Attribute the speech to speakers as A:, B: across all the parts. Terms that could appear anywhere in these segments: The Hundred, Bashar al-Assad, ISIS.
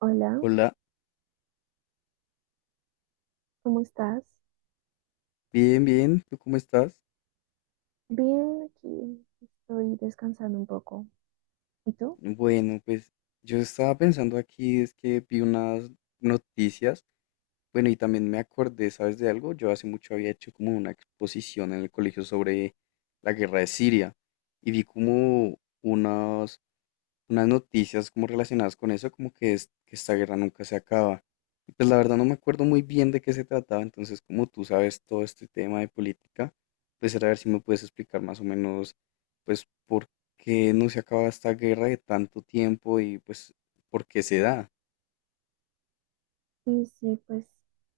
A: Hola,
B: Hola,
A: ¿cómo estás?
B: bien, bien, ¿tú cómo estás?
A: Bien, aquí estoy descansando un poco. ¿Y tú?
B: Bueno, pues yo estaba pensando aquí, es que vi unas noticias, bueno, y también me acordé, ¿sabes de algo? Yo hace mucho había hecho como una exposición en el colegio sobre la guerra de Siria y vi como unos unas noticias como relacionadas con eso, como que, es, que esta guerra nunca se acaba. Y pues la verdad no me acuerdo muy bien de qué se trataba, entonces como tú sabes todo este tema de política, pues era ver si me puedes explicar más o menos, pues por qué no se acaba esta guerra de tanto tiempo y pues por qué se da.
A: Sí, pues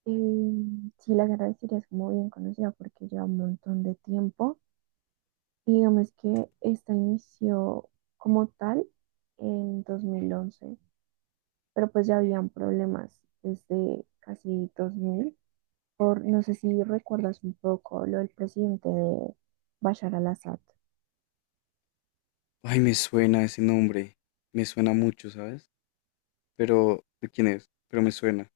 A: sí, la guerra de Siria es muy bien conocida porque lleva un montón de tiempo. Y digamos que esta inició como tal en 2011, pero pues ya habían problemas desde casi 2000. Por, no sé si recuerdas un poco lo del presidente de Bashar al-Assad.
B: Ay, me suena ese nombre, me suena mucho, ¿sabes? Pero, ¿de quién es? Pero me suena.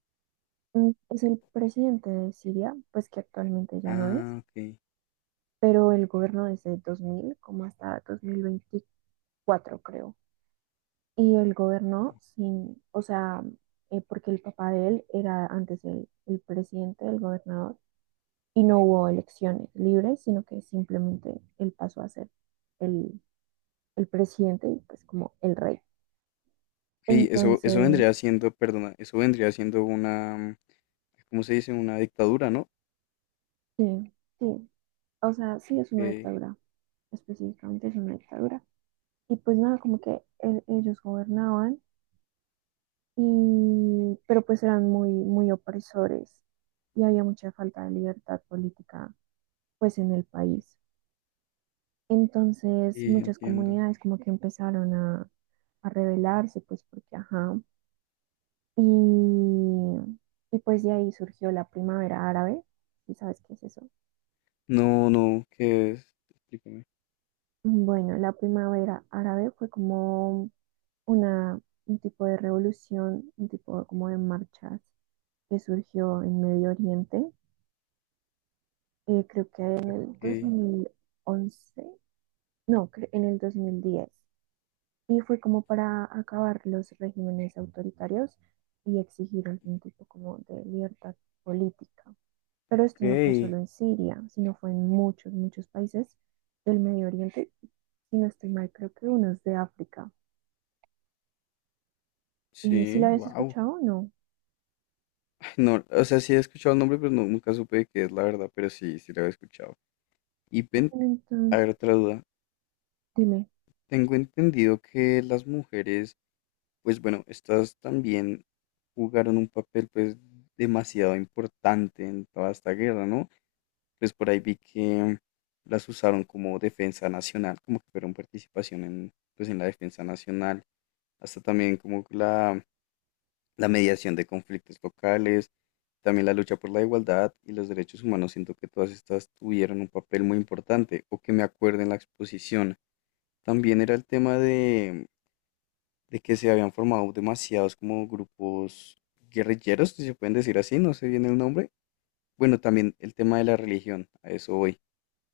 A: Es el presidente de Siria, pues que actualmente ya no
B: Ah,
A: es,
B: ok.
A: pero él gobernó desde 2000 como hasta 2024 creo. Y él gobernó sin, o sea, porque el papá de él era antes el presidente, el gobernador, y no hubo elecciones libres, sino que simplemente él pasó a ser el, el presidente y pues como el rey.
B: Hey, eso
A: Entonces,
B: vendría siendo, perdona, eso vendría siendo una, ¿cómo se dice? Una dictadura, ¿no?
A: sí, sí, o sea, sí es una
B: Ok,
A: dictadura, específicamente es una dictadura. Y pues nada, como que ellos gobernaban y, pero pues eran muy muy opresores y había mucha falta de libertad política pues en el país. Entonces
B: sí,
A: muchas
B: entiendo.
A: comunidades como que empezaron a rebelarse pues porque ajá. Y, y pues de ahí surgió la primavera árabe. ¿Y sabes qué es eso?
B: No, no, ¿qué es? Explícame.
A: Bueno, la primavera árabe fue como una, un tipo de revolución, un tipo como de marchas que surgió en Medio Oriente, creo que en el
B: Ok,
A: 2011 no, en el 2010. Y fue como para acabar los regímenes autoritarios y exigir algún tipo como de libertad política. Pero esto no fue
B: ok.
A: solo en Siria, sino fue en muchos, muchos países del Medio Oriente. Si no estoy mal, creo que unos de África. Si la
B: Sí,
A: habías
B: wow.
A: escuchado, no.
B: No, o sea, sí he escuchado el nombre, pero nunca supe de qué es la verdad, pero sí, sí lo había escuchado. Y ven,
A: Bueno,
B: a
A: entonces,
B: ver, otra duda.
A: dime.
B: Tengo entendido que las mujeres, pues bueno, estas también jugaron un papel pues demasiado importante en toda esta guerra, ¿no? Pues por ahí vi que las usaron como defensa nacional, como que fueron participación en, pues en la defensa nacional, hasta también como la mediación de conflictos locales, también la lucha por la igualdad y los derechos humanos, siento que todas estas tuvieron un papel muy importante, o que me acuerdo en la exposición. También era el tema de que se habían formado demasiados como grupos guerrilleros, si se pueden decir así, no sé bien el nombre. Bueno, también el tema de la religión, a eso voy,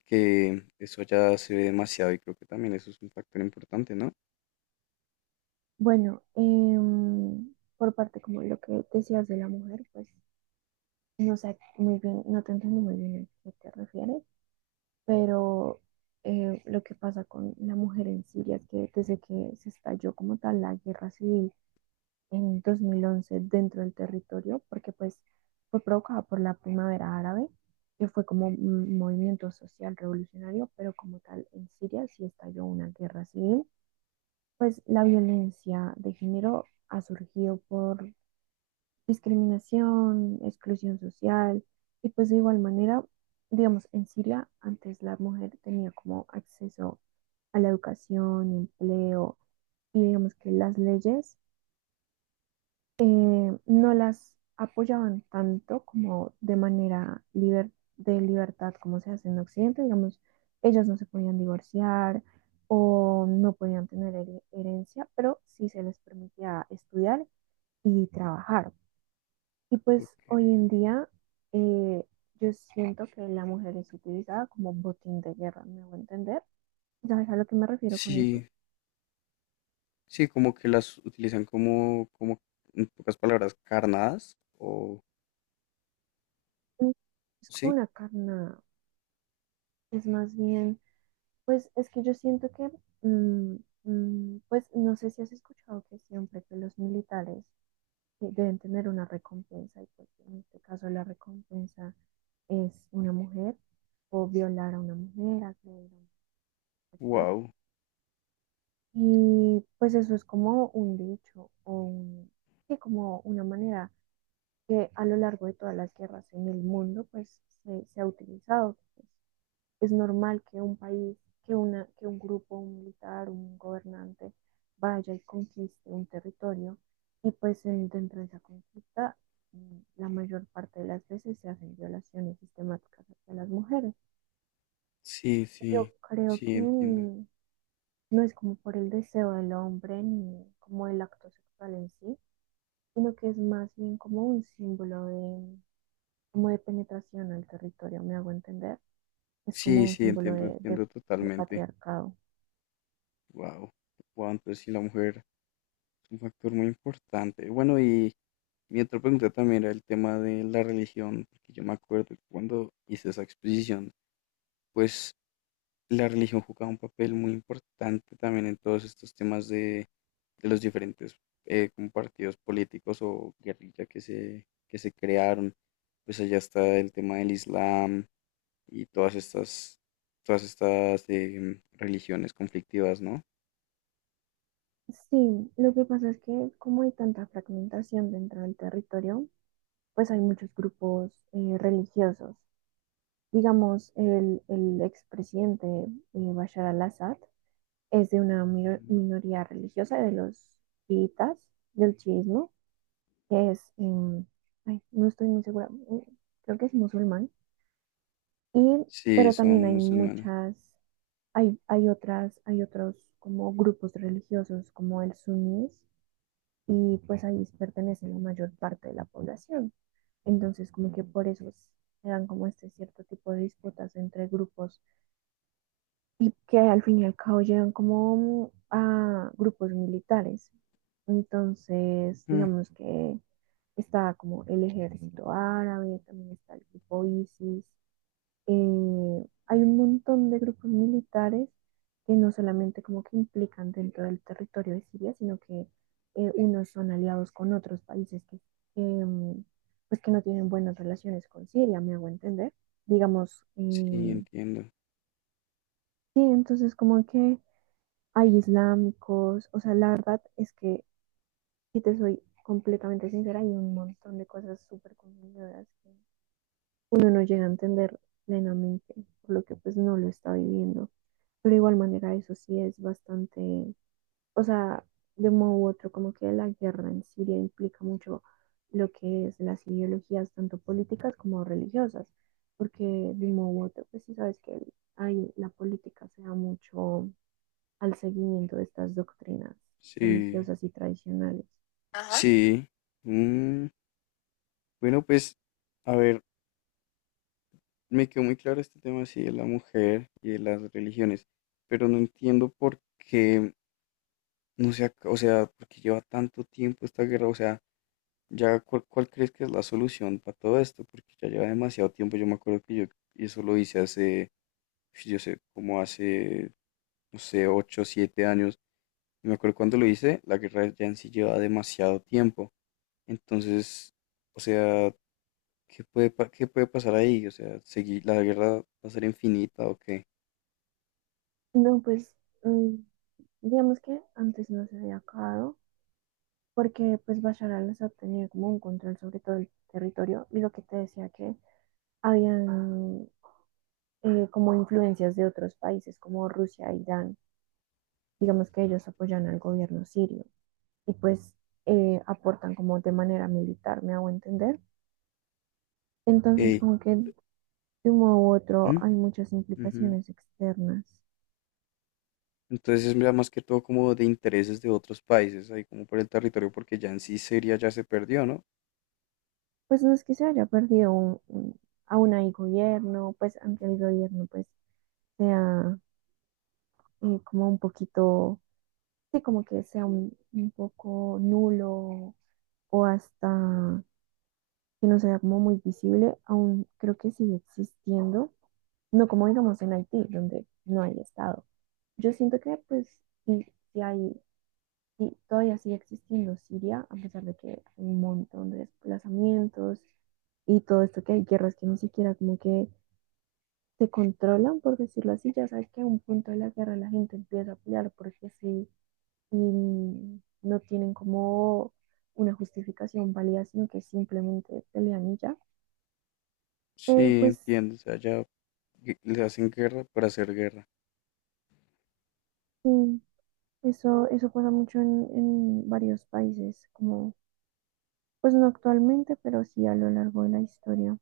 B: que eso ya se ve demasiado y creo que también eso es un factor importante, ¿no?
A: Bueno, por parte como lo que decías de la mujer, pues no sé muy bien, no te entiendo muy bien a qué te refieres, pero lo que pasa con la mujer en Siria es que desde que se estalló como tal la guerra civil en 2011 dentro del territorio, porque pues fue provocada por la primavera árabe, que fue como un movimiento social revolucionario, pero como tal en Siria sí estalló una guerra civil, pues la violencia de género ha surgido por discriminación, exclusión social, y pues de igual manera, digamos, en Siria antes la mujer tenía como acceso a la educación, empleo, y digamos que las leyes, no las apoyaban tanto como de manera de libertad como se hace en Occidente. Digamos, ellas no se podían divorciar o no podían tener herencia, pero sí se les permitía estudiar y trabajar. Y pues hoy
B: Ok.
A: en día, eh, yo siento que la mujer es utilizada como botín de guerra, me voy a entender. ¿Sabes a lo que me refiero con eso?
B: Sí, sí, como que las utilizan como, como, en pocas palabras, carnadas o
A: Mm. Es como
B: sí,
A: una carna, es más bien, pues es que yo siento que, mm, pues no sé si has escuchado que siempre que los militares, deben tener una recompensa y pues en este caso la recompensa es una mujer o violar a una mujer, agredir a una mujer.
B: wow,
A: Y pues eso es como un dicho, o sí, como una manera que a lo largo de todas las guerras en el mundo pues se ha utilizado. Pues, es normal que un país, que una, que un grupo, un militar, un gobernante vaya y conquiste un territorio y pues dentro de esa conquista, la mayor parte de las veces se hacen violaciones sistemáticas hacia las mujeres.
B: sí,
A: Yo creo
B: sí,
A: que
B: entiendo,
A: no es como por el deseo del hombre ni como el acto sexual en sí, sino que es más bien como un símbolo de, como de penetración al territorio, me hago entender. Es como
B: sí,
A: un
B: sí,
A: símbolo
B: entiendo, entiendo
A: de
B: totalmente,
A: patriarcado.
B: wow, wow, entonces sí, la mujer es un factor muy importante. Bueno, y mi otra pregunta también era el tema de la religión, porque yo me acuerdo que cuando hice esa exposición, pues la religión jugaba un papel muy importante también en todos estos temas de los diferentes como partidos políticos o guerrilla que se crearon. Pues allá está el tema del Islam y todas estas religiones conflictivas, ¿no?
A: Sí, lo que pasa es que como hay tanta fragmentación dentro del territorio, pues hay muchos grupos religiosos. Digamos, el expresidente, Bashar al-Assad es de una
B: Ujú.
A: minoría religiosa de los chiitas, del chiismo, que es, ay, no estoy muy segura, creo que es musulmán, y
B: Sí,
A: pero también
B: son
A: hay
B: musulmanes.
A: muchas, hay otras, hay otros como grupos religiosos como el suníes, y pues ahí pertenece la mayor parte de la población. Entonces, como que por eso se dan como este cierto tipo de disputas entre grupos y que al fin y al cabo llegan como a grupos militares. Entonces,
B: Mm,
A: digamos que está como el ejército árabe, también está el grupo ISIS. Hay un montón de grupos militares que no solamente como que implican dentro del territorio de Siria, sino que unos son aliados con otros países que, em, pues que no tienen buenas relaciones con Siria, me hago entender. Digamos,
B: sí, entiendo.
A: sí, entonces como que hay islámicos, o sea, la verdad es que, si te soy completamente sincera, hay un montón de cosas súper confundidoras que uno no llega a entender plenamente, por lo que pues no lo está viviendo. Pero de igual manera eso sí es bastante, o sea, de un modo u otro, como que la guerra en Siria implica mucho lo que es las ideologías tanto políticas como religiosas, porque de un modo u otro, pues sí sabes que hay, la política se da mucho al seguimiento de estas doctrinas
B: Sí,
A: religiosas y tradicionales.
B: ajá, sí. Mm, bueno, pues, a ver. Me quedó muy claro este tema, sí, de la mujer y de las religiones, pero no entiendo por qué, no sea o sea, por qué lleva tanto tiempo esta guerra, o sea, ya cuál, cuál crees que es la solución para todo esto, porque ya lleva demasiado tiempo, yo me acuerdo que yo eso lo hice hace, yo sé, como hace, no sé, 8 7 años, y me acuerdo cuando lo hice, la guerra ya en sí lleva demasiado tiempo, entonces, o sea, ¿qué puede, qué puede pasar ahí? O sea, seguir, ¿la guerra va a ser infinita o qué?
A: No, pues mm, digamos que antes no se había acabado porque pues Bashar al-Assad tenía como un control sobre todo el territorio y lo que te decía que habían, como influencias de otros países como Rusia, e Irán, digamos que ellos apoyan al gobierno sirio y pues aportan como de manera militar, me hago entender. Enttonces
B: Ok.
A: como que de un modo u otro
B: Mm,
A: hay muchas
B: ujú.
A: implicaciones externas.
B: Entonces es ya más que todo como de intereses de otros países, ahí como por el territorio, porque ya en sí Siria ya se perdió, ¿no?
A: Pues no es que se haya perdido aún hay gobierno, pues aunque el gobierno pues sea, como un poquito, sí, como que sea un poco nulo o hasta que no sea como muy visible, aún creo que sigue existiendo, no como digamos en Haití, donde no hay Estado. Yo siento que pues sí, sí hay, sí, todavía sigue existiendo Siria, a pesar de que hay un montón de desplazamientos y todo esto que hay guerras que ni siquiera como que se controlan, por decirlo así. Ya sabes que a un punto de la guerra la gente empieza a pelear porque sí, y no tienen como una justificación válida, sino que simplemente pelean y ya. Pero
B: Sí,
A: pues
B: entiendo, o sea, ya le hacen guerra para hacer guerra.
A: sí, eso pasa mucho en varios países, como, pues no actualmente, pero sí a lo largo de la historia.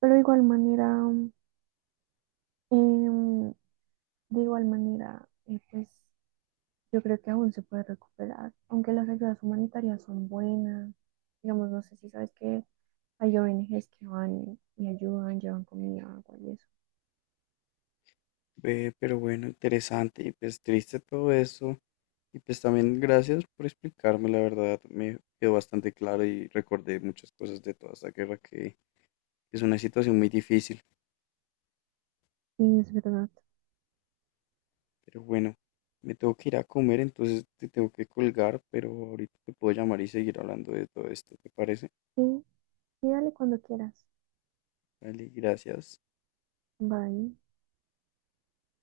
A: Pero de igual manera, em, de igual manera, pues yo creo que aún se puede recuperar, aunque las ayudas humanitarias son buenas. Digamos, no sé si sabes que hay ONGs que van y ayudan, llevan comida, agua y eso.
B: Ve, pero bueno, interesante y pues triste todo eso. Y pues también gracias por explicarme, la verdad, me quedó bastante claro y recordé muchas cosas de toda esta guerra que es una situación muy difícil.
A: Sí, es verdad.
B: Pero bueno, me tengo que ir a comer, entonces te tengo que colgar, pero ahorita te puedo llamar y seguir hablando de todo esto, ¿te parece?
A: Sí, sí, dale cuando quieras.
B: Vale, gracias.
A: Bye.